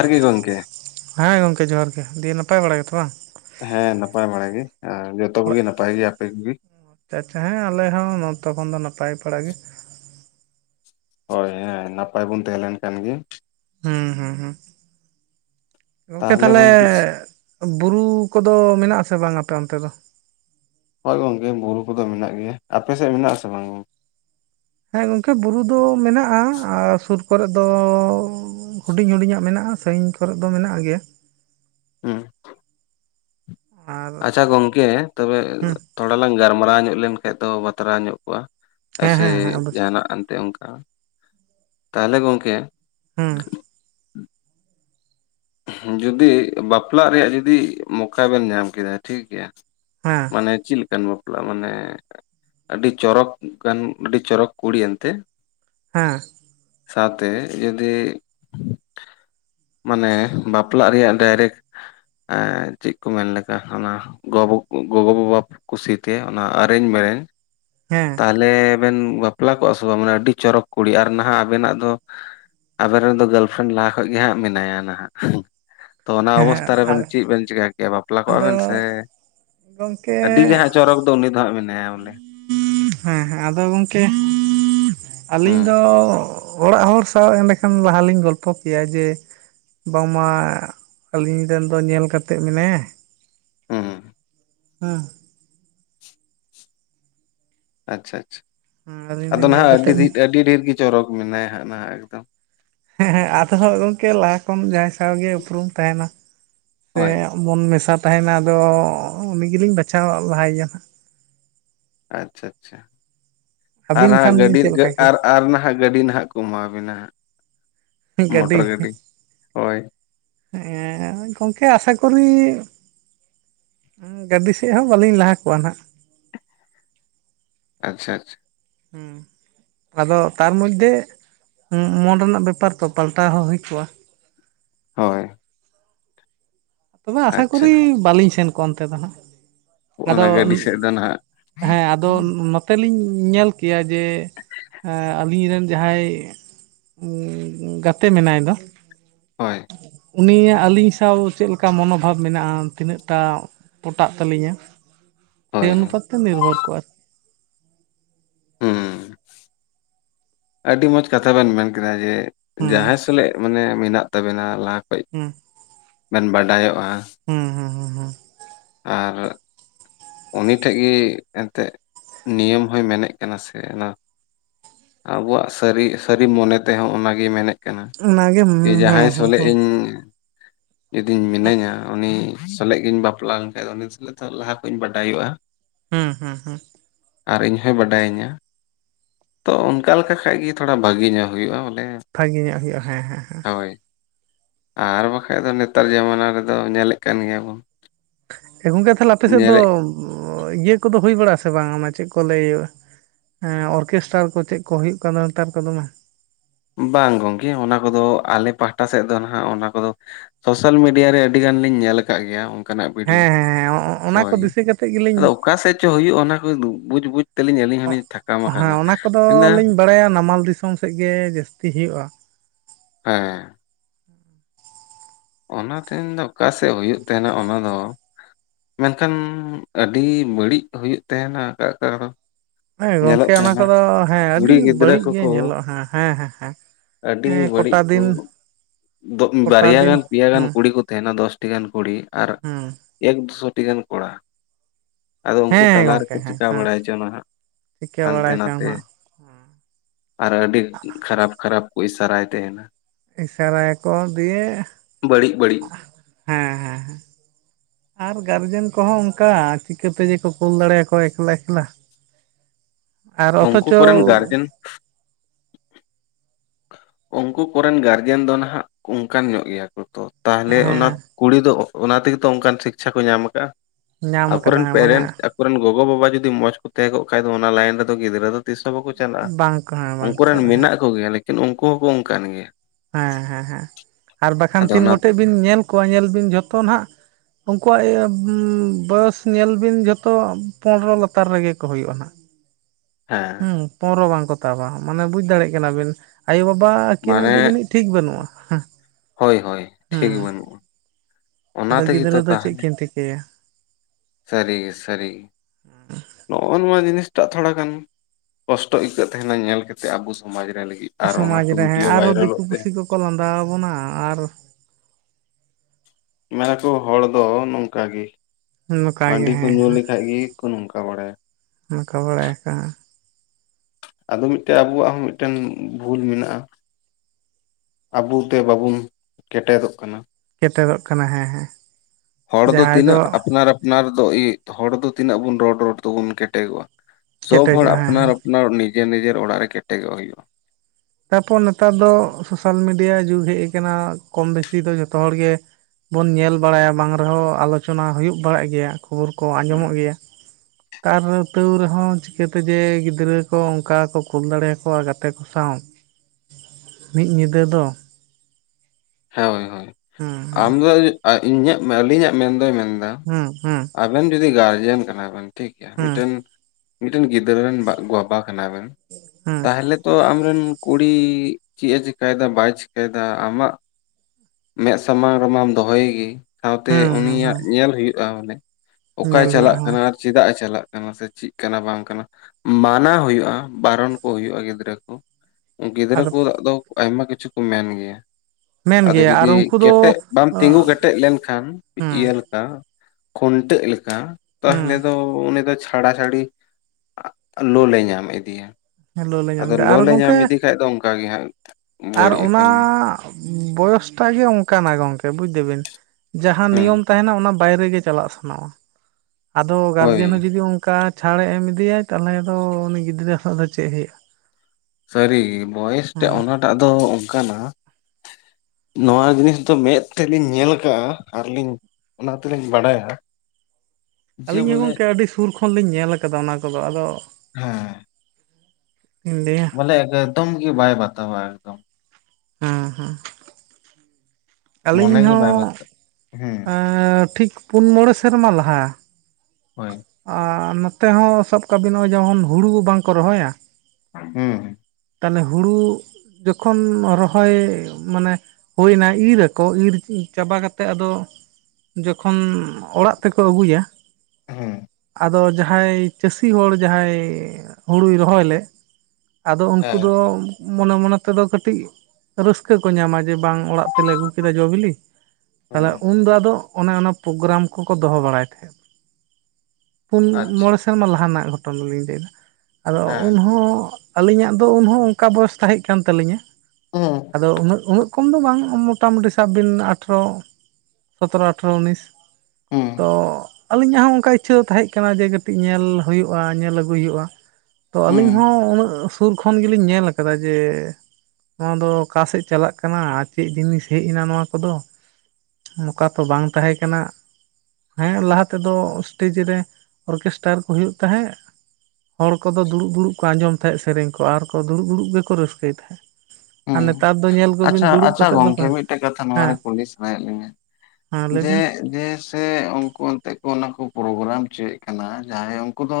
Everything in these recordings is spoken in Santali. ᱟᱨᱠᱮ ᱜᱚᱝᱠᱮ ᱦᱮᱸ ᱜᱚᱝᱠᱮ ᱡᱚᱦᱟᱨ ᱜᱮ ᱫᱤᱭᱮ ᱱᱟᱯᱟᱭ ᱵᱟᱲ ᱜᱮᱛᱚ ᱵᱟᱝ, ᱦᱮᱸ ᱱᱟᱯᱟᱭ ᱵᱟᱲᱟ ᱜᱮ ᱟᱨ ᱡᱚᱛᱚ ᱠᱚᱜᱮ ᱱᱟᱯᱟᱭ ᱜᱮ ᱟᱯᱮ ᱠᱚᱜᱮ ᱟᱪᱪᱷᱟ ᱟᱪᱪᱷᱟ ᱦᱮᱸ ᱟᱞᱮ ᱦᱚᱸ ᱱᱚᱛᱮ ᱠᱷᱚᱱ ᱫᱚ ᱱᱟᱯᱟᱭ ᱯᱲᱟᱜ ᱜᱮ᱾ ᱦᱳᱭ ᱦᱮᱸ ᱱᱟᱯᱟᱭ ᱵᱚᱱ ᱛᱟᱦᱮᱸ ᱞᱮᱱᱠᱷᱟᱱ ᱜᱮ ᱜᱚᱢᱠᱮ ᱛᱟᱦᱚᱞᱮ ᱵᱩᱨᱩ ᱠᱚᱫᱚ ᱢᱮᱱᱟᱜ ᱟᱥᱮ ᱵᱟᱝ ᱟᱯᱮ ᱚᱱᱛᱮ ᱫᱚ, ᱦᱳᱭ ᱜᱚᱢᱠᱮ ᱵᱩᱨᱩ ᱠᱚᱫᱚ ᱢᱮᱱᱟᱜ ᱜᱮᱭᱟ ᱟᱯᱮ ᱥᱮᱫ ᱢᱮᱱᱟᱜ ᱟᱥᱮ ᱵᱟᱝ ᱜᱚᱢᱠᱮ? ᱦᱮᱸ ᱜᱚᱢᱠᱮ ᱵᱩᱨᱩ ᱫᱚ ᱢᱮᱱᱟᱜᱼᱟ ᱟᱨ ᱥᱩᱨ ᱠᱚᱨᱮᱮᱫ ᱫᱚ ᱦᱩᱰᱤᱧ ᱦᱩᱰᱤᱧᱟᱜ ᱢᱮᱱᱟᱜᱼᱟ ᱥᱟᱺᱜᱤᱧ ᱠᱚᱨᱮ ᱫᱚ ᱢᱮᱱᱟᱜ ᱜᱮᱭᱟ, ᱦᱮᱸ ᱟᱨ ᱟᱪᱪᱷᱟ ᱜᱚᱝᱠᱮ ᱛᱚᱵᱮ ᱦᱩᱸ ᱛᱷᱚᱲᱟ ᱞᱟᱝ ᱜᱟᱞᱢᱟᱨᱟᱣ ᱧᱚᱜ ᱞᱮᱱᱠᱷᱟᱱᱡ ᱫᱚ ᱵᱟᱛᱨᱟᱣ ᱧᱚᱜ ᱠᱚᱜᱼᱟ, ᱦᱮᱸ ᱯᱟᱪᱮ ᱦᱮᱸ ᱦᱮᱸ ᱚᱵᱚᱥ ᱡᱟᱦᱟᱱᱟᱜ ᱮᱱᱛᱮ ᱚᱱᱠᱟ ᱛᱟᱦᱚᱞᱮ ᱜᱚᱝᱠᱮ ᱦᱩᱸ ᱡᱩᱫᱤ ᱵᱟᱯᱞᱟᱜ ᱨᱮᱭᱟᱜ ᱡᱩᱫᱤ ᱢᱚᱠᱟ ᱵᱮᱮᱱ ᱧᱟᱢ ᱠᱮᱫᱟ ᱴᱷᱤᱠᱜᱮᱭᱟ, ᱦᱮᱸ ᱢᱟᱱᱮ ᱪᱮᱫ ᱞᱮᱠ ᱵᱟᱯᱟᱨ ᱵᱟ ᱢᱟᱱᱮ ᱟᱹᱰᱤ ᱪᱚᱨᱚᱠ ᱜᱟᱱ ᱟᱹᱰᱤ ᱪᱚᱨᱚᱠ ᱠᱩᱲᱤ ᱮᱱᱛᱮ ᱦᱮᱸ ᱥᱟᱶᱛᱮ ᱡᱩᱫᱤ ᱢᱟᱱᱮ ᱵᱟᱯᱞᱟᱜ ᱨᱮᱭᱟᱜ ᱰᱟᱭᱨᱮᱠᱴ ᱪᱮᱫ ᱠᱚ ᱢᱮᱱ ᱞᱮᱠᱟ᱾ ᱚᱱᱟ ᱜᱚᱜᱚᱼᱵᱟᱵᱟ ᱠᱩᱥᱤᱛᱮ ᱚᱱᱟ ᱟᱨᱮᱧ ᱢᱮᱨᱮᱧ᱾ ᱦᱮᱸ ᱛᱟᱦᱚᱞᱮ ᱟᱵᱮᱱ ᱵᱟᱯᱞᱟ ᱠᱚᱜ ᱦᱥᱩ ᱵᱟᱝ ᱢᱟᱱᱮ ᱟᱹᱰᱤ ᱪᱚᱨᱚᱠ ᱠᱩᱲᱤ ᱟᱨ ᱱᱟᱦᱟᱜ ᱟᱵᱮᱱᱟᱜ ᱫᱚ ᱟᱵᱮᱱ ᱨᱮᱱ ᱫᱚ ᱜᱟᱨᱞᱯᱷᱨᱮᱱᱰ ᱞᱟᱦᱟ ᱠᱷᱚᱱᱚᱡ ᱜᱮᱦᱟᱸᱜ ᱢᱮᱱᱟᱭᱟ ᱱᱟᱦᱟᱜ ᱛᱚ ᱚᱱᱟ ᱚᱵᱚᱥᱛᱟ ᱦᱮᱸ ᱨᱮᱵᱮᱱ ᱟᱨ ᱪᱮᱫ ᱵᱮᱱ ᱪᱤᱠᱟᱹ ᱠᱮᱭᱟ ᱵᱟᱯ ᱵᱟᱯᱞᱟ ᱠᱚᱜᱼᱟ ᱟᱫᱚ ᱵᱮᱱ ᱥᱮ ᱜᱚᱝᱠᱮ ᱟᱹᱰᱤ ᱜᱮ ᱦᱟᱸᱜ ᱪᱚᱨᱚᱠ ᱫᱚ ᱩᱱᱤ ᱫᱚ ᱦᱜ ᱮ ᱦᱮᱸ ᱦᱮᱸ ᱟᱫᱚ ᱜᱚᱝᱠᱮ ᱟᱞᱤᱧ ᱫᱚ ᱦᱩᱸ ᱚᱲᱟᱜ ᱦᱚᱲ ᱥᱟᱶ ᱮᱸᱰᱮᱠᱷᱟᱱ ᱞᱟᱦᱟ ᱞᱤᱧ ᱜᱚᱞᱯᱚ ᱠᱮᱭᱟ ᱡᱮ ᱵᱟᱝᱢᱟ ᱟᱹᱞᱤᱧ ᱨᱮᱱ ᱫᱚ ᱧᱮᱞ ᱠᱟᱛᱮᱫ ᱢᱮᱱᱟᱭᱟ ᱦᱮᱸ ᱦᱮᱸ ᱦᱮᱸ ᱟᱪᱪᱷᱟ ᱟᱪᱪᱷᱟ ᱦᱮᱸ ᱟᱹᱞᱤᱧ ᱫᱚ ᱟᱫᱚ ᱧᱮᱞ ᱱᱟᱦᱟᱜ ᱟᱹᱰᱤ ᱠᱟᱛᱮᱫ ᱰ ᱟᱹᱰᱤ ᱰᱷᱮᱨ ᱜᱮ ᱪᱚᱨᱚᱠ ᱢᱮᱱᱟᱭᱟ ᱦᱟᱸᱜ ᱚᱱᱟ ᱮᱠᱫᱚᱢ ᱦᱮᱸ ᱦᱮᱸ ᱟᱫᱚ ᱦᱚᱸ ᱜᱚᱢᱠᱮ ᱞᱟᱦᱟ ᱠᱷᱚᱱ ᱡᱟᱦᱟᱸᱭ ᱥᱟᱶᱜᱮ ᱩᱯᱨᱩᱢ ᱛᱟᱦᱮᱱᱟ ᱥᱮ ᱦᱳᱭ ᱢᱚᱱ ᱢᱮᱥᱟ ᱛᱟᱦᱮᱱᱟ ᱟᱫᱚ ᱩᱱᱤ ᱜᱮᱞᱤᱧ ᱵᱟᱪᱷᱟᱣᱟ ᱞᱟᱦᱟᱭᱮᱭᱟ ᱦᱟᱸᱜ, ᱟᱪᱪᱷᱟ ᱟᱪᱪᱷᱟ ᱟᱨ ᱟᱹᱵᱤᱱ ᱦᱟᱸᱜ ᱠᱷᱟᱱ ᱫᱚᱵᱤᱱ ᱜᱟᱹᱰᱤ ᱪᱮᱫ ᱞᱮᱠᱟ ᱠᱮᱭᱟ ᱟᱨ ᱟᱨ ᱱᱟᱦᱜ ᱜᱟᱹᱰᱤ ᱱᱟᱦᱜ ᱠᱚ ᱮᱢᱟ ᱵᱮᱤᱱᱟ ᱦᱟᱸᱜ, ᱢᱚᱴᱚᱨ ᱜᱟᱹᱰᱤ ᱦᱳᱭ ᱦᱮᱸ ᱜᱚᱢᱠᱮ ᱟᱥᱟ ᱠᱚᱨᱤ ᱜᱟᱹᱰᱤ ᱥᱮᱫ ᱦᱚᱸ ᱵᱟᱹᱞᱤᱧ ᱞᱟᱦᱟ ᱠᱚᱣᱟ ᱱᱟᱜ, ᱟᱪᱪᱷᱟ ᱟᱪᱪᱷᱟ ᱦᱮᱸ ᱟᱫᱚ ᱛᱟᱨ ᱢᱚᱫᱽᱫᱷᱮ ᱢᱚᱱ ᱨᱮᱱᱟᱜ ᱵᱮᱯᱟᱨ ᱛᱚ ᱯᱟᱞᱴᱟᱣ ᱦᱚᱸ ᱦᱩᱭ ᱠᱚᱜᱼᱟ, ᱦᱳᱭ ᱛᱚᱵᱮ ᱟᱥᱟ ᱟᱪᱪᱷᱟ ᱠᱚᱤ ᱵᱟᱹᱞᱤᱧ ᱥᱮᱱ ᱠᱚᱜᱣᱟ ᱚᱱᱛᱮ ᱫᱚ ᱦᱟᱸᱜ, ᱟᱫᱚ ᱚᱱᱟ ᱜᱟᱹᱰᱤ ᱥᱮᱫ ᱫᱚ ᱱᱟᱦᱟᱜ ᱦᱮᱸ ᱟᱫᱚ ᱱᱚᱛᱮᱞᱤᱧ ᱧᱮᱞ ᱠᱮᱭᱟ ᱡᱮ ᱟᱞᱤᱧ ᱨᱮᱱ ᱡᱟᱦᱟᱸᱭ ᱜᱟᱛᱮ ᱢᱮᱱᱟᱭ ᱫᱚ ᱦᱳᱭ ᱩᱱᱤᱭᱟᱜ ᱟᱹᱞᱤᱧ ᱥᱟᱶ ᱪᱮᱫ ᱞᱮᱠᱟ ᱚᱱᱠᱟ ᱢᱚᱱᱳᱵᱷᱟᱵ ᱢᱮᱱᱟᱜᱼᱟ ᱛᱤᱱᱟᱹᱜ ᱴᱟ ᱯᱚᱴᱟᱜ ᱛᱟᱹᱞᱤᱧᱟ, ᱥᱮ ᱦᱳᱭ ᱦᱳᱭ, ᱚᱱᱩᱯᱟ ᱛᱮ ᱱᱤᱨᱵᱷᱚᱨ ᱠᱚ ᱟᱨᱠᱤ, ᱦᱩᱸ ᱟᱹᱰᱤ ᱢᱚᱸᱡᱽ ᱠᱟᱛᱷᱟ ᱵᱮᱱ ᱢᱮᱱ ᱠᱮᱫᱟ ᱡᱮ ᱦᱩᱸ ᱡᱟᱦᱟᱸ ᱥᱟᱞᱟᱜ ᱢᱟᱱᱮ ᱢᱮᱱᱟᱜ ᱛᱟᱵᱮᱱᱟ ᱞᱟᱠᱷ ᱦᱮᱸ ᱵᱮᱱ ᱵᱟᱰᱟᱭᱚᱜᱼᱟ ᱦᱮ ᱟᱨ ᱩᱱᱤ ᱴᱷᱮᱱ ᱜᱮ ᱮᱱᱛᱜ ᱱᱤᱭᱚᱢ ᱦᱚᱭ ᱢᱮᱱᱮᱜ ᱠᱟᱱᱟ ᱥᱮ ᱚᱱᱟ ᱟᱵᱚᱣᱟᱜ ᱥᱟᱹᱨᱤ ᱥᱟᱹᱨᱤ ᱢᱚᱱᱮ ᱛᱮᱦᱚᱸ ᱚᱱᱟᱜᱮ ᱢᱮᱱᱮᱫᱱᱟ ᱚᱱᱟᱜᱮ ᱦᱮᱸ ᱦᱮᱸ ᱦᱮᱸ ᱡᱟᱦᱟᱸᱭ ᱥᱚᱞᱮᱜ ᱤᱧ ᱦᱩᱸ ᱡᱩᱫᱤ ᱢᱤᱱᱟᱹᱧᱟ ᱩᱱᱤ ᱥᱟᱞᱟᱜ ᱜᱤᱧ ᱵᱟᱯᱞᱟ ᱼᱟ ᱩᱱᱤ ᱛᱞᱮ ᱛᱚ ᱞᱟᱦᱟ ᱠᱷᱚᱡ ᱠᱷᱚᱱᱚᱧ ᱵᱟᱰᱟᱭ ᱦᱩᱭᱩᱜᱼᱟ ᱦᱮᱸ ᱦᱮᱸ ᱦᱮᱸ ᱟᱨ ᱤᱧᱦᱭ ᱵᱟᱰᱟᱭᱤᱧᱟᱹ ᱛᱚ ᱚᱱᱠᱟ ᱞᱮᱠᱟ ᱠᱷᱟᱱᱜ ᱛᱷᱚᱲᱟ ᱵᱷᱟᱜᱤ ᱧᱚᱜ ᱦᱩᱭᱩᱜᱼᱟ᱾ ᱵᱷᱟᱹᱜᱮ ᱧᱚᱜ ᱦᱩᱭᱩᱜᱼᱟ ᱦᱮᱸ ᱦᱮᱸ ᱦᱮᱸ ᱦᱳᱭ ᱟᱨ ᱵᱟᱠᱷᱟᱡ ᱫᱚ ᱱᱮᱛᱟᱨ ᱡᱟᱢᱟᱱᱟ ᱨᱮᱫᱚ ᱧᱮᱞᱮᱫ ᱠᱟᱱ ᱜᱮᱭᱟ ᱵᱚᱱ, ᱜᱚᱝᱠᱮ ᱛᱟᱦᱞᱮ ᱟᱯᱮ ᱥᱮᱫ ᱫᱚ ᱤᱭᱟᱹ ᱠᱚᱫᱚ ᱦᱩᱭ ᱵᱟᱲᱟᱜ ᱟᱥᱮ ᱵᱟᱝ ᱟ ᱢᱟ ᱪᱮᱫ ᱠᱚ ᱠᱚ ᱞᱟᱹᱭ ᱦᱩᱭᱩᱜᱼᱟ ᱚᱨᱠᱮᱥᱴᱟᱨ ᱠᱚ ᱪᱮᱫ ᱠᱚ ᱦᱩᱭᱩᱜ ᱠᱟᱱ ᱫᱚ ᱱᱮᱛᱟᱨ ᱠᱚᱫᱚ ᱢᱟ ᱵᱟᱝ ᱜᱚᱝᱠᱮ ᱚᱱᱟ ᱠᱚᱫᱚ ᱟᱞᱮ ᱯᱟᱦᱴᱟ ᱥᱮᱫ ᱫᱚ ᱱᱷᱟᱜ ᱚᱱᱟ ᱠᱚᱫᱚ ᱥᱳᱥᱟᱞ ᱢᱤᱰᱤᱭᱟ ᱨᱮ ᱟᱹᱰᱤ ᱜᱟᱱ ᱟᱱ ᱞᱤᱧ ᱧᱮᱞ ᱟᱠᱟᱫ ᱜᱮᱭᱟ ᱚᱱᱠᱟᱱᱟᱜ ᱵᱷᱤᱰᱭᱳ ᱦᱮᱸ ᱦᱮᱸ ᱚᱱᱟ ᱠᱚ ᱦᱳᱭ ᱜᱮ ᱫᱤᱥᱟᱹ ᱠᱟᱛᱮᱫ ᱜᱮᱞᱤᱧ ᱟᱫᱚ ᱚᱠᱟ ᱥᱮᱫ ᱪᱚ ᱦᱩᱭᱩᱜᱼᱟ ᱚᱱᱟ ᱠᱚᱫᱚ ᱵᱩᱡᱵᱩᱡ ᱛᱮᱞᱤᱧ ᱟᱹᱞᱤᱧ ᱦᱚᱸᱞᱤᱧ ᱛᱷᱟᱠᱟᱢ ᱟᱠᱟᱱᱟ ᱦᱮᱸ ᱚᱱᱟ ᱠᱚᱫᱚ ᱢᱮᱱᱫᱟ ᱞᱤᱧ ᱵᱟᱲᱟᱭᱟ ᱱᱟᱢᱟᱞ ᱫᱤᱥᱚᱢ ᱥᱮᱫ ᱜᱮ ᱡᱟᱹᱥᱛᱤ ᱦᱩᱭᱩᱜᱼᱟ᱾ ᱦᱮᱸ ᱚᱱᱟ ᱫᱤᱱ ᱫᱚ ᱚᱠᱟ ᱥᱮᱫ ᱦᱩᱭᱩᱜ ᱛᱟᱦᱮᱸᱱᱟ ᱚᱱᱟ ᱫᱚ ᱢᱮᱱᱠᱷᱟᱱ ᱟᱹᱰᱤ ᱵᱟᱹᱲᱤᱡ ᱦᱩᱭᱩᱜ ᱛᱟᱦᱮᱱᱟ ᱚᱠᱟ ᱚᱠᱟ ᱫᱚ ᱦᱮᱸ ᱧᱮᱞᱚᱜ ᱜᱚᱢᱠᱮ ᱚᱱᱟ ᱛᱟᱦᱮᱱᱟ ᱠᱚᱫᱚ ᱦᱮᱸ ᱠᱩᱲᱤ ᱟᱹᱰᱤ ᱜᱤᱫᱽᱨᱟᱹ ᱵᱟᱹᱲᱤᱡ ᱜᱮ ᱠᱚᱠᱚ ᱧᱮᱞᱚᱜᱼᱟ ᱦᱮᱸ ᱦᱮᱸ ᱦᱮᱸ ᱟᱹᱰᱤ ᱦᱮᱸ ᱵᱟᱹᱲᱤᱡ ᱠᱚᱴᱟ ᱠᱚ ᱫᱤᱱ ᱫᱚ ᱠᱚᱴᱟ ᱵᱟᱨᱭᱟ ᱫᱤᱱ ᱜᱟᱱ ᱯᱮᱭᱟ ᱜᱟᱱ ᱦᱮᱸ ᱠᱩᱲᱤ ᱠᱚ ᱛᱟᱦᱮᱱᱟ ᱫᱚᱥ ᱴᱤ ᱜᱟᱱ ᱠᱩᱲᱤ ᱟᱨ ᱦᱮᱸ ᱮᱠ ᱫᱩᱥᱚ ᱴᱤ ᱜᱟᱱ ᱠᱚᱲᱟ ᱟᱫᱚ ᱩᱱᱠᱩ ᱦᱮᱸ ᱛᱟᱞᱟ ᱜᱚᱝᱠᱮ ᱨᱮᱠᱚ ᱦᱮᱸ ᱪᱤᱠᱟ ᱦᱮᱸ ᱵᱟᱲᱟᱭ ᱪᱚ ᱱᱟ ᱦᱟᱜ ᱪᱤᱠᱟᱹ ᱦᱟᱱᱛᱮ ᱵᱟᱲᱟᱭ ᱪᱚᱝ ᱱᱟᱛᱮ ᱦᱟᱸᱜ ᱟᱨ ᱟᱹᱰᱤ ᱠᱷᱟᱨᱟᱯ ᱠᱷᱟᱨᱟᱯ ᱠᱚ ᱤᱥᱟᱨᱟᱭ ᱛᱟᱦᱮᱱᱟ ᱤᱥᱟᱨᱟᱭᱟ ᱠᱚ ᱫᱤᱭᱮ ᱵᱟᱹᱲᱤᱡ ᱵᱟᱹᱲᱤᱡ ᱦᱮᱸ ᱦᱮᱸ ᱟᱨ ᱜᱟᱨᱡᱮᱱ ᱠᱚᱦᱚᱸ ᱚᱱᱠᱟ ᱪᱤᱠᱟᱹ ᱛᱮᱡᱮ ᱠᱚ ᱠᱩᱞ ᱫᱟᱲᱮᱭᱟᱠᱚᱣᱟ ᱮᱠᱞᱟ ᱮᱠᱞᱟ ᱟᱨ ᱩᱱᱠᱩ ᱚᱛᱷᱚᱪᱚ ᱠᱚᱨᱮᱱ ᱜᱟᱨᱡᱮᱱ ᱩᱱᱠᱩ ᱠᱚᱨᱮᱱ ᱜᱟᱨᱡᱮᱱ ᱫᱚ ᱱᱟᱦᱟᱜ ᱚᱱᱠᱟᱱ ᱧᱚᱜ ᱜᱮᱭᱟ ᱠᱚ ᱛᱚ ᱛᱟᱦᱚᱞᱮ ᱦᱮᱸ ᱚᱱᱟ ᱠᱩᱲᱤ ᱫᱚ ᱚᱱᱟ ᱛᱮᱜᱮ ᱛᱚ ᱚᱱᱠᱟᱱ ᱥᱤᱠᱪᱷᱟ ᱠᱚ ᱧᱟᱢ ᱟᱠᱟᱫ-ᱟ ᱧᱟᱢ ᱠᱟᱫᱟ ᱟᱠᱚᱨᱮᱱ ᱦᱟᱸᱜ ᱢᱟᱱᱮ ᱯᱮᱨᱮᱱᱴᱥ ᱟᱠᱚᱨᱮᱱ ᱜᱚᱜᱚ ᱜᱚ ᱵᱟᱵᱟ ᱡᱩᱫᱤ ᱢᱚᱸᱡᱽ ᱠᱚ ᱛᱟᱦᱮᱸ ᱠᱚᱜ ᱠᱷᱟᱱ ᱫᱚ ᱚᱱᱟ ᱞᱟᱭᱤᱱ ᱨᱮᱫᱚ ᱜᱤᱫᱽᱨᱟᱹ ᱫᱚ ᱛᱤᱥ ᱛᱟᱠᱚ ᱠᱚ ᱪᱟᱞᱟᱜᱼᱟ ᱵᱟᱝᱠᱚ ᱦᱮᱸ ᱵᱟᱝᱠᱚ ᱩᱱᱠᱩᱨᱮᱱ ᱪᱟᱞᱟᱜᱼᱟ ᱦᱮᱸ ᱢᱮᱱᱟᱜ ᱠᱚᱜᱮᱭᱟ ᱞᱮᱠᱤᱱ ᱩᱱᱠᱩ ᱦᱚᱸᱠᱚ ᱚᱱᱠᱟᱱ ᱜᱮᱭᱟ ᱦᱮᱸ ᱦᱮᱸ ᱦᱮᱸ ᱟᱨ ᱵᱟᱠᱷᱟᱱ ᱟᱫᱚ ᱛᱤᱱ ᱚᱱᱟ ᱜᱚᱴᱮᱡ ᱵᱤᱱ ᱧᱮᱞ ᱠᱚᱣᱟ ᱧᱮᱞ ᱵᱤᱱ ᱡᱷᱚᱛᱚ ᱱᱷᱟᱜ ᱩᱱᱠᱩᱣᱟᱜ ᱵᱚᱭᱚᱥ ᱧᱮᱞ ᱵᱤᱱ ᱡᱷᱚᱛᱚ ᱯᱚᱱᱨᱚ ᱞᱟᱛᱟᱨ ᱨᱮᱜᱮ ᱠᱚ ᱦᱩᱭᱩᱜᱼᱟ ᱱᱷᱟᱜ ᱦᱮᱸ ᱯᱚᱱᱨᱚ ᱵᱟᱝ ᱠᱚ ᱛᱟᱵᱟ ᱢᱟᱱᱮ ᱵᱩᱡᱽ ᱫᱟᱲᱮᱭᱟᱜ ᱠᱟᱱᱟ ᱵᱤᱱ ᱟᱭᱳ ᱵᱟᱵᱟ ᱵᱟ ᱟᱹᱠᱤᱱᱟᱜ ᱢᱟᱱᱮ ᱜᱮ ᱡᱟᱹᱱᱤᱡ ᱴᱷᱤᱠ ᱵᱟᱹᱱᱩᱜᱼᱟ ᱦᱳᱭ ᱦᱳᱭ ᱴᱷᱤᱠ ᱦᱮᱸ ᱵᱟᱹᱱᱩᱜᱼᱟ ᱚᱱᱟ ᱟᱫᱚ ᱛᱮᱜᱮ ᱜᱤᱫᱽᱨᱟᱹ ᱫᱚ ᱪᱮᱫ ᱠᱤᱱ ᱴᱷᱤᱠᱟᱹᱭᱟ ᱥᱟᱹᱨᱤ ᱜᱮ ᱥᱟᱹᱨᱤ ᱜᱮ ᱱᱚᱜ-ᱚ ᱱᱚᱣᱟ ᱡᱤᱱᱤᱥ ᱴᱟᱜ ᱛᱷᱚᱲᱟ ᱜᱟᱱ ᱠᱚᱥᱴᱚ ᱟᱹᱭᱠᱟᱹᱜ ᱛᱟᱦᱮᱱᱟ ᱧᱮᱞ ᱠᱟᱛᱮ ᱟᱵᱚ ᱥᱚᱢᱟᱡᱽ ᱨᱮ ᱞᱟᱹᱜᱤᱫ ᱟᱨ ᱚᱱᱟ ᱥᱚᱢᱟᱡᱽ ᱠᱚ ᱨᱮ ᱦᱮᱸ ᱵᱷᱤᱰᱭᱳ ᱟᱨᱦᱚᱸ ᱫᱤᱠᱩ ᱵᱷᱟᱭᱨᱟᱞᱚᱜ ᱛᱮ ᱯᱩᱥᱤ ᱠᱚᱠᱚ ᱞᱟᱸᱫᱟᱣᱟᱵᱚᱱᱟ ᱟᱨ ᱢᱮᱱᱟ ᱠᱚ ᱦᱚᱲ ᱫᱚ ᱱᱚᱝᱠᱟ ᱜᱮ ᱱᱚᱝᱠᱟ ᱜᱮ ᱦᱟᱺᱰᱤ ᱠᱚ ᱧᱩ ᱞᱮᱠᱷᱟᱡ ᱜᱮ ᱠᱚ ᱱᱚᱝᱠᱟ ᱵᱟᱲᱟᱭᱟ ᱚᱱᱠᱟ ᱵᱟᱲᱟᱭᱟᱠᱚ ᱦᱮᱸ ᱟᱫᱚ ᱢᱤᱫᱴᱮᱱ ᱟᱵᱚᱣᱟᱜ ᱦᱚᱸ ᱢᱤᱫᱴᱮᱱ ᱵᱷᱩᱞ ᱢᱮᱱᱟᱜᱼᱟ ᱟᱵᱚ ᱛᱮ ᱵᱟᱵᱚᱱ ᱠᱮᱴᱮᱫᱚᱜ ᱠᱟᱱᱟ ᱴᱮᱫᱚᱜ ᱠᱟᱱᱟ ᱦᱮᱸ ᱦᱮᱸ ᱦᱚᱲ ᱫᱚ ᱛᱤᱱᱟᱹᱜ ᱟᱯᱱᱟᱨ ᱟᱯᱱᱟᱨ ᱫᱚ ᱤ ᱦᱚᱲ ᱫᱚ ᱛᱤᱱᱟᱹᱜ ᱵᱚᱱ ᱨᱚᱲ ᱨᱚᱲ ᱛᱮᱫᱚ ᱵᱚᱱ ᱠᱮᱴᱮᱡᱚᱜᱼᱟ ᱥᱚᱵ ᱦᱚᱲ ᱠᱮᱴᱮᱡᱚᱜ ᱦᱮᱸ ᱦᱮᱸ ᱟᱯᱱᱟᱨ ᱟᱯᱱᱟᱨ ᱱᱤᱡᱮᱨ ᱱᱤᱡᱮᱨ ᱚᱲᱟᱜ ᱨᱮ ᱠᱮᱴᱮᱡᱚᱜ ᱦᱩᱭᱩᱜ-ᱟ ᱛᱟᱨᱯᱚᱨ ᱱᱮᱛᱟᱨ ᱫᱚ [inaudible] ᱡᱩᱜᱽ ᱦᱮᱡ ᱟᱠᱟᱱᱟ ᱠᱚᱢ ᱵᱮᱥᱤ ᱫᱚ ᱡᱷᱚᱛᱚ ᱦᱚᱲ ᱜᱮ ᱵᱚᱱ ᱧᱮᱞ ᱵᱟᱲᱟᱭᱟ ᱵᱟᱝ ᱨᱮᱦᱚᱸ ᱟᱞᱳᱪᱚᱱᱟ ᱦᱩᱭᱩᱜ ᱵᱟᱲᱟᱜ ᱜᱮᱭᱟ ᱠᱷᱚᱵᱚᱨ ᱠᱚ ᱟᱸᱡᱚᱢᱚᱜ ᱦᱮᱸ ᱜᱮᱭᱟ [inaudible] ᱛᱟᱹᱣ ᱨᱮᱦᱚᱸ ᱪᱤᱠᱟᱹᱛᱮ ᱡᱮ ᱜᱤᱫᱽᱨᱟᱹ ᱠᱚ ᱚᱱᱠᱟ ᱠᱚ ᱠᱩᱞ ᱫᱟᱲᱮᱭᱟᱠᱚᱣᱟ ᱜᱟᱛᱮ ᱠᱚ ᱥᱟᱶ ᱢᱤᱫ ᱧᱤᱫᱟᱹ ᱫᱚ ᱦᱮᱸ ᱦᱳᱭ ᱦᱳᱭ ᱦᱩᱸ ᱟᱢᱫᱚ ᱤᱧᱟᱹᱜ ᱟᱹᱞᱤᱧᱟᱜ ᱢᱮᱱ ᱫᱚᱭ ᱢᱮᱱ ᱦᱩᱸ ᱦᱩᱸ ᱟᱵᱮᱱ ᱡᱚᱫᱤ ᱜᱟᱨᱡᱮᱱ ᱠᱟᱱᱟᱵᱮᱱ ᱴᱷᱤᱠ ᱜᱮᱭᱟ ᱦᱩᱸ ᱢᱤᱫᱴᱮᱱ ᱢᱤᱫᱴᱮᱱ ᱜᱤᱫᱽᱨᱟᱹ ᱨᱮᱱ ᱵᱟ ᱜᱚ ᱵᱟᱵᱟ ᱠᱟᱱᱟ ᱵᱮᱱ ᱦᱩᱸ ᱛᱟᱦᱚᱞᱮ ᱛᱚ ᱟᱢᱨᱮᱱ ᱠᱩᱲᱤ ᱪᱮᱫ ᱮ ᱪᱤᱠᱟᱭᱮᱫᱟ ᱵᱟᱭ ᱪᱤᱠᱟᱹᱭᱮᱫᱟ ᱟᱢᱟᱜ ᱢᱮᱫ ᱥᱟᱢᱟᱝ ᱨᱮᱢᱟᱢ ᱫᱚᱦᱚᱭᱮᱜᱮ ᱥᱟᱶᱛᱮ ᱦᱩᱸ ᱦᱩᱸ ᱦᱩᱸ ᱩᱱᱤᱭᱟᱜ ᱦᱩᱸ ᱧᱮᱞ ᱦᱩᱭᱩᱜᱼᱟ ᱵᱚᱞᱮ ᱚᱠᱟᱭ ᱧᱮᱞ ᱦᱩᱭᱩᱜᱼᱟ ᱪᱟᱞᱟᱜ ᱦᱮᱸ ᱠᱟᱱᱟ ᱟᱨ ᱪᱮᱫᱟᱜ ᱮ ᱪᱟᱞᱟᱜ ᱠᱟᱱᱟ ᱢᱟᱥᱮ ᱪᱮᱫ ᱠᱟᱱᱟ ᱵᱟᱝ ᱠᱟᱱᱟ ᱢᱟᱱᱟᱣ ᱦᱩᱭᱩᱜᱼᱟ ᱵᱟᱨᱚᱱ ᱠᱚ ᱦᱩᱭᱩᱜᱼᱟ ᱜᱤᱫᱽᱨᱟᱹ ᱠᱚ ᱜᱤᱫᱽᱨᱟᱹ ᱟᱫᱚ ᱠᱚᱣᱟᱜ ᱫᱚ ᱟᱭᱢᱟ ᱠᱤᱪᱷᱩ ᱠᱚ ᱢᱮᱱ ᱜᱮᱭᱟ ᱢᱮᱱ ᱟᱫᱚ ᱜᱮᱭᱟ ᱟᱨ ᱡᱩᱫᱤ ᱩᱱᱠᱩ ᱫᱚ ᱠᱮᱴᱮᱡ ᱵᱟᱢ ᱛᱤᱸᱜᱩ ᱦᱩᱸ ᱠᱮᱴᱮᱡ ᱞᱮᱱᱠᱷᱟᱱ ᱤᱭᱟᱹ ᱞᱮᱠᱟ ᱠᱷᱩᱱᱴᱟᱹᱜ ᱞᱮᱠᱟ ᱛᱟᱦᱚᱞᱮ ᱫᱚ ᱩᱱᱤ ᱫᱚ ᱪᱷᱟᱲᱟ ᱪᱷᱟᱹᱲᱤ ᱞᱚᱞ ᱮ ᱧᱟᱢ ᱤᱫᱤᱭᱟ ᱦᱩᱸ ᱞᱚᱞᱮ ᱧᱟᱢ ᱟᱫᱚ ᱮᱫᱟ ᱟᱨ ᱞᱳᱞ ᱮ ᱧᱟᱢ ᱜᱚᱝᱠᱮ ᱤᱫᱤ ᱠᱷᱟᱡ ᱫᱚ ᱚᱱᱠᱟ ᱜᱮ ᱦᱟᱸᱜ ᱟᱨ ᱵᱟᱹᱲᱤᱡ ᱮ ᱚᱱᱟ ᱠᱟᱹᱢᱤᱭᱟ ᱵᱚᱭᱚᱥᱴᱟᱜ ᱜᱮ ᱚᱱᱠᱟᱱᱟ ᱜᱚᱢᱠᱮ ᱵᱩᱡ ᱫᱟᱵᱤᱱ ᱡᱟᱦᱟᱸ ᱦᱮᱸ ᱱᱤᱭᱚᱢ ᱛᱟᱦᱮᱱᱟ ᱚᱱᱟ ᱵᱟᱭᱨᱮᱜ ᱜᱮ ᱪᱟᱞᱟᱜ ᱥᱟᱱᱟᱣᱟ ᱟᱫᱚ ᱦᱳᱭ ᱜᱟᱨᱡᱮᱱ ᱦᱚᱸ ᱡᱩᱚᱫᱤ ᱚᱱᱠᱟ ᱪᱷᱟᱲ ᱮ ᱮᱢ ᱤᱫᱤᱭᱟᱭ ᱛᱟᱦᱚᱞᱮ ᱫᱚ ᱩᱱᱤ ᱜᱤᱫᱽᱨᱟᱹ ᱟᱜ ᱫᱚ ᱪᱮᱫ ᱦᱩᱭᱩᱜ ᱥᱟᱹᱨᱤ ᱜᱮ ᱵᱚᱭᱮᱥ ᱴᱟᱜ ᱚᱱᱟᱴᱟᱜ ᱫᱚ ᱚᱱᱠᱟᱱᱟ ᱱᱚᱣᱟ ᱡᱤᱱᱤᱥ ᱫᱚ ᱢᱮᱫ ᱛᱮᱞᱤᱧ ᱧᱮᱞ ᱠᱟᱜᱼᱟ ᱟᱨᱞᱤᱧ ᱚᱱᱟ ᱛᱮᱞᱤᱧ ᱵᱟᱰᱟᱭᱟ ᱡᱮ ᱟᱹᱞᱤᱧ ᱦᱚᱸ ᱵᱚᱞᱮ ᱜᱚᱝᱠᱮ ᱟᱹᱰᱤ ᱥᱩᱨ ᱠᱷᱚᱱᱞᱤᱧ ᱧᱮᱞ ᱠᱟᱫᱟ ᱚᱱᱟ ᱠᱚᱫᱚ ᱟᱫᱚ ᱦᱮᱸ ᱤᱧ ᱞᱟᱹᱭᱟ ᱵᱚᱞᱮ ᱮᱠᱫᱚᱢ ᱜᱮ ᱵᱟᱭ ᱵᱟᱛᱟᱣᱟ ᱮᱠᱫᱚᱢ ᱦᱩᱸ ᱦᱩᱸ ᱟᱹᱞᱤᱧ ᱢᱚᱱᱮ ᱜᱮ ᱵᱟᱭ ᱦᱚᱸ ᱵᱟᱛᱟᱣᱟ ᱦᱩᱸ ᱮ ᱴᱷᱤᱠ ᱯᱩᱱ ᱢᱚᱬᱮ ᱥᱮᱨᱢᱟ ᱞᱟᱦᱟ ᱦᱳᱭ ᱟᱨ ᱱᱚᱛᱮ ᱦᱚᱸ ᱥᱟᱵ ᱠᱟᱜ ᱵᱤᱱ ᱱᱚᱜᱚᱭ ᱡᱮᱢᱚᱱ ᱦᱩᱲᱩ ᱵᱟᱝᱠᱚ ᱨᱚᱦᱚᱭᱟ ᱦᱩᱸ ᱦᱩᱸ ᱛᱟᱦᱚᱞᱮ ᱦᱩᱲᱩ ᱡᱚᱠᱷᱚᱱ ᱨᱚᱦᱚᱭ ᱢᱟᱱᱮ ᱦᱩᱭᱱᱟ ᱤᱨ ᱟᱠᱚ ᱤᱨ ᱪᱟᱵᱟ ᱠᱟᱛᱮᱫ ᱟᱫᱚ ᱡᱚᱠᱷᱚᱱ ᱚᱲᱟᱜ ᱛᱮᱠᱚ ᱟᱹᱜᱩᱭᱟ ᱦᱩᱸ ᱟᱫᱚ ᱡᱟᱦᱟᱸᱭ ᱪᱟᱹᱥᱤ ᱦᱚᱲ ᱡᱟᱦᱟᱸᱭ ᱦᱩᱲᱩᱭ ᱨᱚᱦᱚᱭ ᱞᱮᱫ ᱟᱫᱚ ᱩᱱᱠᱩ ᱫᱚ ᱮᱱᱛᱮᱫ ᱢᱚᱱᱮ ᱢᱚᱱᱮ ᱛᱮᱫᱚ ᱠᱟᱹᱴᱤᱡ ᱨᱟᱹᱥᱠᱟᱹ ᱠᱚ ᱧᱟᱢᱟ ᱡᱮ ᱵᱟᱝ ᱚᱲᱟᱜ ᱛᱮᱞᱮ ᱟᱹᱜᱩ ᱠᱮᱫᱟ ᱡᱚᱼ ᱵᱤᱞᱤ ᱦᱩᱸ ᱛᱟᱦᱞᱮ ᱩᱱᱫᱚ ᱟᱫᱚ ᱚᱱᱮ ᱚᱱᱟ ᱯᱳᱜᱨᱟᱢ ᱠᱚᱠᱚ ᱫᱚᱦᱚ ᱵᱟᱲᱟᱭ ᱛᱟᱦᱮᱸ ᱯᱩᱱ ᱟᱪᱪᱷᱟ ᱢᱚᱬᱮ ᱥᱮᱨᱢᱟ ᱞᱟᱦᱟ ᱨᱮᱱᱟᱜ ᱜᱷᱚᱴᱚᱱ ᱞᱤᱧ ᱞᱟᱹᱭᱫᱟ ᱟᱫᱚ ᱦᱮᱸ ᱩᱱᱦᱚᱸ ᱟᱹᱞᱤᱧᱟᱜ ᱫᱚ ᱩᱱᱦᱚᱸ ᱚᱱᱠᱟ ᱵᱚᱭᱚᱥ ᱛᱟᱦᱮᱸᱡ ᱠᱟᱱ ᱛᱟᱹᱞᱤᱧᱟ ᱦᱩᱸ ᱟᱫᱚ ᱩᱱᱟᱹᱜ ᱩᱱᱟᱹ ᱠᱚᱢ ᱫᱚ ᱵᱟᱝ ᱢᱚᱴᱟᱢᱩᱴᱤ ᱥᱟᱵᱵᱤᱱ ᱟᱴᱷᱨᱚ ᱥᱚᱛᱨᱚ ᱟᱴᱷᱨᱚ ᱩᱱᱤᱥ ᱦᱩᱸ ᱛᱚ ᱟᱹᱞᱤᱧᱟᱜ ᱦᱚᱸ ᱚᱝᱠᱟ ᱤᱪᱷᱟᱹ ᱛᱟᱦᱮᱸᱡ ᱠᱟᱱᱟ ᱡᱮ ᱠᱟᱹᱴᱤᱡ ᱧᱮᱞ ᱦᱳᱭᱳᱜᱼᱟ ᱧᱮᱞ ᱟᱹᱜᱩᱭ ᱦᱳᱭᱳᱜᱼᱟ ᱛᱚ ᱟᱹᱞᱤᱧ ᱦᱩᱸ ᱦᱚᱸ ᱩᱱᱟᱹᱜ ᱥᱩᱨ ᱠᱷᱚᱱ ᱜᱮᱞᱤᱧ ᱧᱮᱞ ᱟᱠᱟᱫᱟ ᱡᱮ ᱱᱚᱣᱟ ᱫᱚ ᱚᱠᱟ ᱥᱮᱫ ᱪᱟᱞᱟᱜ ᱠᱟᱱᱟ ᱟᱨ ᱪᱮᱫ ᱡᱤᱱᱤᱥ ᱦᱮᱡ ᱮᱱᱟ ᱱᱚᱣᱟ ᱠᱚᱫᱚ ᱱᱚᱝᱠᱟ ᱛᱚ ᱵᱟᱝ ᱛᱟᱦᱮᱸ ᱠᱟᱱᱟ ᱦᱮᱸ ᱞᱟᱦᱟ ᱛᱮᱫᱚ ᱥᱴᱮᱡ ᱨᱮ ᱚᱨᱠᱮᱥᱴᱟᱨ ᱠᱚ ᱦᱩᱭᱩᱜ ᱛᱟᱦᱮᱸᱜ ᱦᱚᱲ ᱠᱚᱫᱚ ᱫᱩᱲᱩᱵ ᱫᱩᱲᱩᱵ ᱠᱚ ᱟᱸᱡᱚᱢ ᱛᱟᱦᱮᱱ ᱥᱮᱨᱮᱧ ᱠᱚ ᱟᱨ ᱫᱩᱲᱩᱵ ᱫᱩᱲᱩᱵ ᱜᱮᱠᱚ ᱨᱟᱹᱥᱠᱟᱹᱭ ᱛᱟᱦᱮᱸ ᱟᱨ ᱦᱩᱸ ᱱᱮᱛᱟᱨ ᱫᱚ ᱧᱮᱞ ᱟᱪᱪᱷᱟ ᱠᱚᱵᱤᱱ ᱫᱩᱲᱩᱵ ᱟᱪᱪᱷᱟ ᱠᱟᱛᱮᱫ ᱫᱚᱠᱚ ᱜᱚᱝᱠᱮ ᱢᱤᱫᱴᱮᱡ ᱠᱟᱛᱷᱟ ᱱᱚᱣᱟ ᱨᱮ ᱦᱮᱸ ᱠᱩᱞᱤ ᱥᱟᱱᱟᱭᱮᱫ ᱞᱤᱧᱟ ᱦᱮᱸ ᱞᱟᱹᱭ ᱡᱮ ᱵᱤᱱ ᱡᱮᱥᱮ ᱩᱱᱠᱩ ᱮᱱᱛᱮᱜ ᱠᱚ ᱚᱱᱟ ᱠᱚ ᱯᱨᱳᱜᱨᱟᱢ ᱪᱚᱭᱮᱫ ᱠᱟᱱᱟ ᱡᱟᱦᱟᱸᱭ ᱩᱱᱠᱩ ᱫᱚ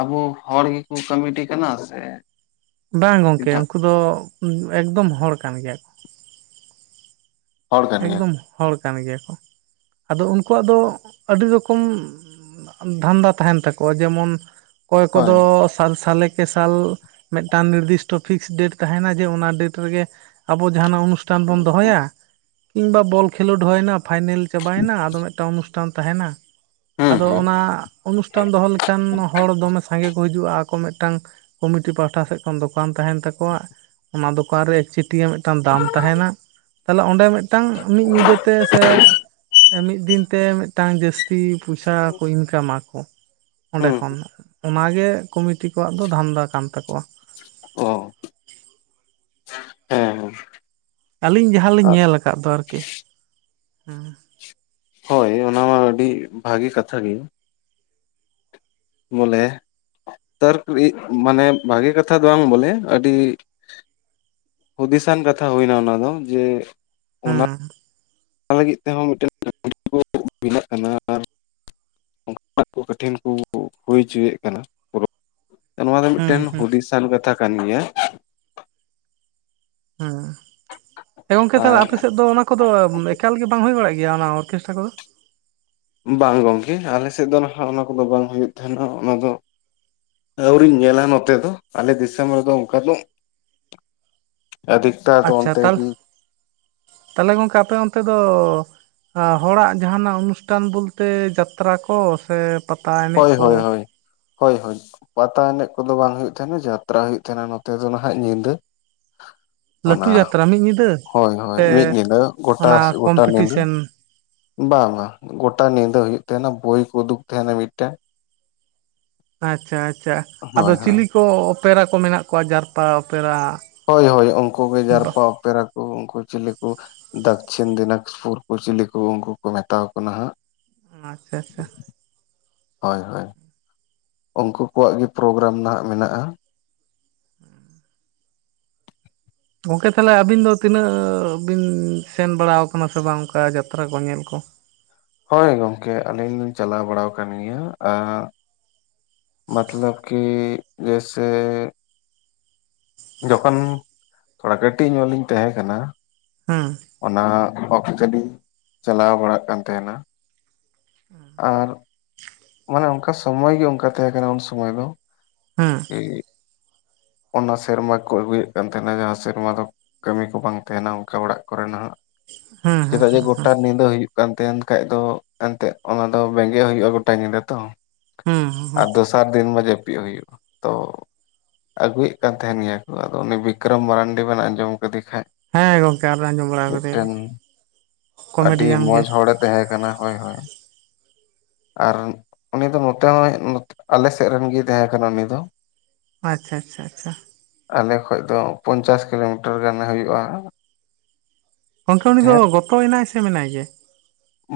ᱟᱵᱚ ᱦᱚᱲ ᱜᱮᱠᱚ ᱠᱟᱹᱢᱤᱴᱤ ᱠᱟᱱᱟ ᱥᱮ ᱵᱟᱝ ᱜᱚᱝᱠᱮ ᱮᱴᱟᱜ ᱩᱱᱠᱩ ᱫᱚ ᱮᱠᱫᱚᱢ ᱦᱚᱲ ᱠᱟᱱ ᱜᱮᱭᱟ ᱠᱚ ᱦᱚᱲ ᱠᱟᱱ ᱜᱮᱭᱟ ᱮᱠᱫᱚᱢ ᱦᱚᱲ ᱠᱟᱱ ᱜᱮᱭᱟ ᱠᱚ ᱟᱫᱚ ᱩᱱᱠᱩᱣᱟᱜ ᱫᱚ ᱟᱹᱰᱤ ᱨᱚᱠᱚᱢ ᱫᱷᱟᱱᱫᱟ ᱛᱟᱦᱮᱱ ᱛᱟᱠᱚᱣᱟ ᱡᱮᱢᱚᱱ ᱚᱠᱚᱭ ᱦᱳᱭ ᱠᱚᱫᱚ ᱥᱟᱞ ᱥᱟᱞᱮᱠ ᱥᱟᱞ ᱢᱤᱫᱴᱟᱝ ᱱᱤᱨᱫᱤᱥᱴᱚ ᱯᱷᱤᱠᱥ ᱰᱮᱴ ᱛᱟᱦᱮᱱᱟ ᱡᱮ ᱚᱱᱟ ᱰᱮᱴ ᱨᱮᱜᱮ ᱟᱵᱚ ᱡᱟᱦᱟᱱᱟᱜ ᱚᱱᱩᱥᱴᱷᱟᱱ ᱵᱚᱱ ᱫᱚᱦᱚᱭᱟ ᱠᱤᱝᱵᱟ ᱵᱚᱞ ᱠᱷᱮᱞᱳᱰ ᱦᱩᱭᱱᱟ ᱯᱷᱟᱭᱱᱮᱞ ᱪᱟᱵᱟᱭᱮᱱᱟ ᱟᱫᱚ ᱢᱤᱫᱴᱟᱝ ᱚᱱᱩᱥᱴᱷᱟᱱ ᱛᱟᱦᱮᱱᱟ ᱦᱩᱸ ᱟᱫᱚ ᱦᱩᱸ ᱚᱱᱟ ᱚᱱᱩᱥᱴᱷᱟᱱ ᱫᱚᱦᱚ ᱞᱮᱠᱷᱟᱱ ᱦᱚᱲ ᱫᱚᱢᱮ ᱥᱟᱸᱜᱮ ᱠᱚ ᱦᱤᱡᱩᱜᱼᱟ ᱟᱠᱚ ᱢᱮᱫ ᱢᱤᱫᱴᱟᱝ ᱠᱚᱢᱤᱴᱤ ᱯᱟᱦᱴᱟ ᱥᱮᱫ ᱠᱷᱚᱱ ᱫᱚᱠᱟᱱ ᱛᱟᱦᱮᱱ ᱛᱟᱠᱚᱣᱟ ᱚᱱᱟ ᱫᱚᱠᱟᱱ ᱨᱮ ᱪᱮᱫ [unintelligible] ᱢᱤᱫᱴᱟᱝ ᱫᱟᱢ ᱛᱟᱦᱮᱱᱟ ᱛᱟᱦᱞᱮ ᱚᱸᱰᱮ ᱢᱤᱫᱴᱟᱝ ᱢᱤᱫ ᱧᱤᱫᱟᱹᱛᱮ ᱥᱮ ᱢᱤᱫ ᱫᱤᱱᱛᱮ ᱢᱤᱫᱴᱟᱝ ᱡᱟᱹᱥᱛᱤ ᱯᱚᱭᱥᱟ ᱠᱚ ᱤᱱᱠᱟᱢᱟᱠᱚ ᱚᱱᱰᱮ ᱦᱩᱸ ᱠᱷᱚᱱ ᱚᱱᱟᱜᱮ ᱠᱚᱢᱤᱴᱤ ᱠᱚᱣᱟᱜ ᱫᱚ ᱫᱷᱟᱱᱫᱟ ᱠᱟᱱ ᱛᱟᱠᱚᱣᱟ ᱚ ᱦᱮᱸ ᱦᱮᱸ ᱟᱹᱞᱤᱧ ᱡᱟᱦᱟᱸᱞᱤᱧ ᱧᱮᱞ ᱟᱠᱟᱫ ᱫᱚ ᱟᱨᱠᱤ ᱦᱮᱸ ᱦᱳᱭ ᱚᱱᱟ ᱢᱟ ᱟᱹᱰᱤ ᱵᱷᱟᱹᱜᱤ ᱠᱟᱛᱷᱟ ᱜᱮ ᱵᱚᱞᱮ ᱛᱟᱨ [unintelligible] ᱢᱟᱱᱮ ᱵᱷᱟᱜᱮ ᱠᱟᱛᱷᱟ ᱫᱚ ᱵᱟᱝ ᱵᱚᱞᱮ ᱟᱹᱰᱤ ᱦᱩᱫᱤᱥᱟᱱ ᱠᱟᱛᱷᱟ ᱦᱩᱭᱱᱟ ᱚᱱᱟ ᱫᱚ ᱡᱮ ᱦᱩᱸ ᱚᱱᱟ ᱞᱟᱹᱜᱤᱫ ᱛᱮᱦᱚᱸ ᱢᱤᱫᱴᱮᱱ [unintelligible] ᱠᱮᱱᱟᱜ ᱟᱨ [unintelligible] ᱠᱚ [unintelligible] ᱦᱩᱭ ᱦᱚᱪᱚᱭᱮᱫ ᱠᱟᱱᱟ ᱯᱚᱨᱚᱵ ᱱᱚᱣᱟ ᱫᱚ ᱦᱩᱸ ᱢᱮᱫᱴᱮᱱ ᱦᱩᱸ ᱦᱩᱫᱤᱥᱟᱱ ᱠᱟᱛᱷᱟ ᱠᱟᱱ ᱜᱮᱭᱟ ᱦᱩᱸ ᱮ ᱜᱚᱝᱠᱮ ᱛᱟᱦᱞᱮ ᱟᱨ ᱟᱯᱮ ᱥᱮᱫ ᱫᱚ ᱚᱱᱟ ᱠᱚᱫᱚ ᱮᱠᱟᱞ ᱜᱮ ᱵᱟᱝ ᱦᱳᱭ ᱵᱟᱲᱟᱜ ᱜᱮᱭᱟ ᱜᱮᱭᱟ ᱚᱱᱟ ᱚᱨᱠᱮᱥᱴᱟᱨ ᱠᱚᱫᱚ ᱵᱟᱝ ᱜᱚᱝᱠᱮ ᱟᱞᱮ ᱥᱮᱫ ᱫᱚ ᱱᱟᱦᱟᱜ ᱚᱱᱟ ᱠᱚᱫᱚ ᱵᱟᱝ ᱦᱩᱭᱩᱜ ᱛᱟᱦᱮᱱᱟ ᱚᱱᱟ ᱫᱚ ᱟᱹᱣᱨᱤᱧ ᱧᱮᱞᱟ ᱱᱚᱛᱮ ᱫᱚ ᱟᱞᱮ ᱫᱤᱥᱚᱢ ᱨᱮᱫᱚ ᱚᱱᱠᱟ ᱫᱚ [inaudible] ᱟᱫᱷᱤᱠᱛᱟ ᱫᱚ ᱟᱪᱪᱷᱟ ᱚᱱᱛᱮ ᱛᱟᱦᱚᱞᱮ ᱜᱮ ᱛᱟᱦᱚᱞᱮ ᱜᱚᱝᱠᱮ ᱟᱯᱮ ᱚᱱᱛᱮ ᱫᱚ ᱦᱚᱲᱟᱜ ᱡᱟᱦᱟᱱᱟᱜ ᱚᱱᱩᱥᱴᱷᱟᱱ ᱵᱚᱞᱛᱮ ᱡᱟᱛᱨᱟ ᱠᱚ ᱥᱮ ᱯᱟᱛᱟ ᱮᱱᱮᱡ ᱦᱳᱭ ᱠᱚ ᱦᱳᱭ ᱦᱳᱭ ᱦᱳᱭ ᱦᱳᱭ ᱯᱟᱛᱟ ᱮᱱᱮᱡ ᱠᱚᱫᱚ ᱵᱟᱝ ᱦᱩᱭᱩᱜ ᱛᱟᱦᱮᱱᱟ ᱡᱟᱛᱨᱟ ᱦᱩᱭᱩᱜ ᱛᱟᱦᱮᱱᱟ ᱱᱚᱛᱮ ᱫᱚ ᱱᱟᱦᱟᱜ ᱧᱤᱫᱟᱹ [inaudible] ᱞᱟᱹᱴᱷᱩ ᱚᱱᱟ ᱡᱟᱛᱨᱟ ᱢᱤᱫ ᱧᱤᱫᱟᱹ ᱦᱳᱭ ᱦᱳᱭ ᱥᱮ ᱢᱤᱫ ᱧᱤᱫᱟᱹ ᱜᱚᱴᱟ ᱚᱱᱟ ᱜᱚᱴᱟ ᱧᱤᱫᱟᱹ ᱠᱚᱢᱯᱤᱴᱤᱥᱮᱱ ᱵᱟᱝ ᱵᱟᱝ ᱜᱚᱴᱟ ᱧᱤᱫᱟᱹ ᱦᱩᱭᱩᱜ ᱛᱟᱦᱮᱱᱟ ᱵᱚᱭ ᱠᱚ ᱩᱫᱩᱜ ᱛᱟᱦᱮᱱᱟ ᱢᱤᱫᱴᱮᱱ ᱟᱪᱪᱷᱟ ᱟᱪᱪᱷᱟ ᱟᱫᱚ ᱦᱳᱭ ᱦᱳᱭ ᱪᱤᱞᱤ ᱠᱚ ᱚᱯᱮᱨᱟ ᱠᱚ ᱢᱮᱱᱟᱜ ᱠᱚᱣᱟ ᱡᱟᱨᱯᱟ ᱚᱯᱮᱨᱟ ᱦᱳᱭ ᱦᱳᱭ ᱩᱱᱠᱩ ᱜᱮ ᱡᱟᱨᱯᱟ ᱚᱯᱮᱨᱟ ᱠᱚ ᱩᱱᱠᱩ ᱪᱤᱞᱤ ᱠᱚ ᱫᱚᱠᱠᱷᱤᱱ ᱫᱤᱱᱟᱡᱽᱯᱩᱨ ᱠᱚ ᱪᱤᱞᱤ ᱠᱚ ᱩᱱᱠᱩ ᱠᱚ ᱢᱮᱛᱟᱣ ᱠᱚ ᱦᱟᱸᱜ ᱟᱪᱪᱷᱟ ᱟᱪᱪᱷᱟ ᱦᱳᱭ ᱦᱳᱭ ᱩᱝᱠᱳ ᱠᱚᱣᱟᱜ ᱜᱮ ᱯᱨᱳᱜᱨᱟᱢ ᱱᱟᱸᱜ ᱢᱮᱱᱟᱜ-ᱟ ᱜᱚᱝᱠᱮ ᱛᱟᱦᱞᱮ ᱟᱹᱵᱤᱱ ᱫᱚ ᱛᱤᱱᱟᱹᱜ ᱵᱤᱱ ᱥᱮᱱ ᱵᱟᱲᱟᱣ ᱠᱟᱱᱟ ᱥᱮ ᱵᱟᱝ ᱚᱱᱠᱟ ᱡᱟᱛᱨᱟ ᱠᱚ ᱧᱮᱞ ᱠᱚ [inaudible] ᱦᱳᱭ ᱜᱚᱝᱠᱮ ᱟᱹᱞᱤᱧ ᱞᱤᱧ ᱪᱟᱞᱟᱣ ᱵᱟᱲᱟᱣ ᱟᱠᱟᱱ ᱜᱮᱭᱟ ᱟᱹᱜ ᱢᱚᱛᱞᱚᱵ ᱠᱤ ᱡᱮᱥᱮ ᱡᱚᱠᱷᱚᱱ ᱛᱷᱚᱲᱟ ᱠᱟᱹᱴᱤᱡ ᱧᱚᱜ ᱤᱧ ᱛᱟᱦᱮᱸ ᱠᱟᱱᱟ ᱦᱮᱸ ᱚᱱᱟ ᱚᱠᱛᱮ ᱞᱤᱧ ᱪᱟᱞᱟᱣ ᱵᱟᱲᱟᱜ ᱠᱟᱱ ᱛᱟᱦᱮᱱᱟ ᱟᱨ ᱢᱟᱱᱮ ᱚᱱᱠᱟ ᱥᱚᱢᱚᱭ ᱜᱮ ᱚᱝᱠᱟ ᱛᱟᱦᱮᱸ ᱠᱟᱱᱟ ᱩᱱ ᱥᱚᱢᱚᱭ ᱫᱚ ᱦᱮᱸ [unintelligible] ᱚᱱᱟ ᱥᱮᱨᱢᱟ ᱠᱚ ᱟᱹᱜᱩᱭᱮᱫ ᱠᱟᱱ ᱛᱟᱦᱮᱱᱟ ᱡᱟᱦᱟᱸ ᱥᱮᱨᱢᱟ ᱫᱚ ᱠᱟᱹᱢᱤ ᱠᱚ ᱵᱟᱝ ᱛᱟᱦᱮᱱᱟ ᱚᱝᱠᱟ ᱚᱲᱟᱜ ᱠᱚᱨᱮᱱᱟᱜ ᱦᱮᱸ ᱦᱮᱸ ᱪᱮᱫᱟᱜ ᱡᱮ ᱦᱮᱸ ᱜᱚᱴᱟ ᱧᱤᱫᱟᱹ ᱦᱩᱭᱩᱜ ᱠᱟᱱ ᱛᱟᱦᱮᱱ ᱠᱷᱟᱡ ᱫᱚ ᱮᱱᱛᱮᱜ ᱚᱱᱟ ᱫᱚ ᱵᱮᱸᱜᱮᱫ ᱦᱩᱭᱩᱜ-ᱟ ᱜᱚᱴᱟ ᱧᱤᱫᱟᱹ ᱛᱚ ᱦᱮᱸ ᱦᱮᱸ ᱟᱨ ᱫᱚᱥᱟᱨ ᱫᱤᱱ ᱢᱟ ᱡᱟᱹᱯᱤᱫ ᱦᱩᱭᱩᱜ-ᱟ ᱛᱚ ᱟᱹᱜᱩᱭᱮᱫ ᱠᱟᱱ ᱛᱟᱦᱮᱱ ᱜᱮᱭᱟ ᱠᱚ ᱟᱫᱚ ᱩᱱᱤ ᱵᱤᱠᱨᱚᱢ ᱢᱟᱨᱟᱱᱰᱤ ᱵᱮᱱ ᱟᱸᱡᱚᱢ ᱠᱟᱹᱫᱤ ᱦᱮᱸ ᱜᱚᱝᱠᱮ ᱟᱨ ᱟᱸᱡᱚᱢ ᱵᱟᱲᱟ ᱠᱟᱫᱮᱭᱟᱞᱤᱧ ᱟᱹᱰᱤ ᱠᱚᱢᱮᱰᱤᱭᱟᱱ ᱜᱮ ᱢᱚᱸᱡᱽ ᱦᱚᱲᱮ ᱛᱟᱦᱮᱸ ᱠᱟᱱᱟ ᱦᱳᱭ ᱦᱳᱭ ᱟᱨ ᱩᱱᱤ ᱫᱚ ᱱᱚᱛᱮ ᱦᱚᱸ ᱱᱚᱛᱮ ᱟᱞᱮ ᱥᱮᱫ ᱨᱮᱱ ᱜᱮᱭ ᱛᱟᱦᱮᱸ ᱠᱟᱱᱟ ᱩᱱᱤ ᱫᱚ ᱟᱪᱪᱷᱟ ᱟᱪᱪᱷᱟ ᱟᱪᱪᱷᱟ ᱟᱞᱮ ᱠᱷᱚᱡ ᱫᱚ ᱯᱚᱧᱪᱟᱥ ᱠᱤᱞᱳᱢᱤᱴᱟᱨ ᱜᱟᱱ ᱦᱩᱭᱩᱜ-ᱟ ᱜᱚᱝᱠᱮ ᱩᱱᱤ ᱫᱚ ᱜᱚᱛᱚᱭᱱᱟᱭ ᱥᱮ ᱢᱮᱱᱟᱭ ᱜᱮᱭᱟᱭ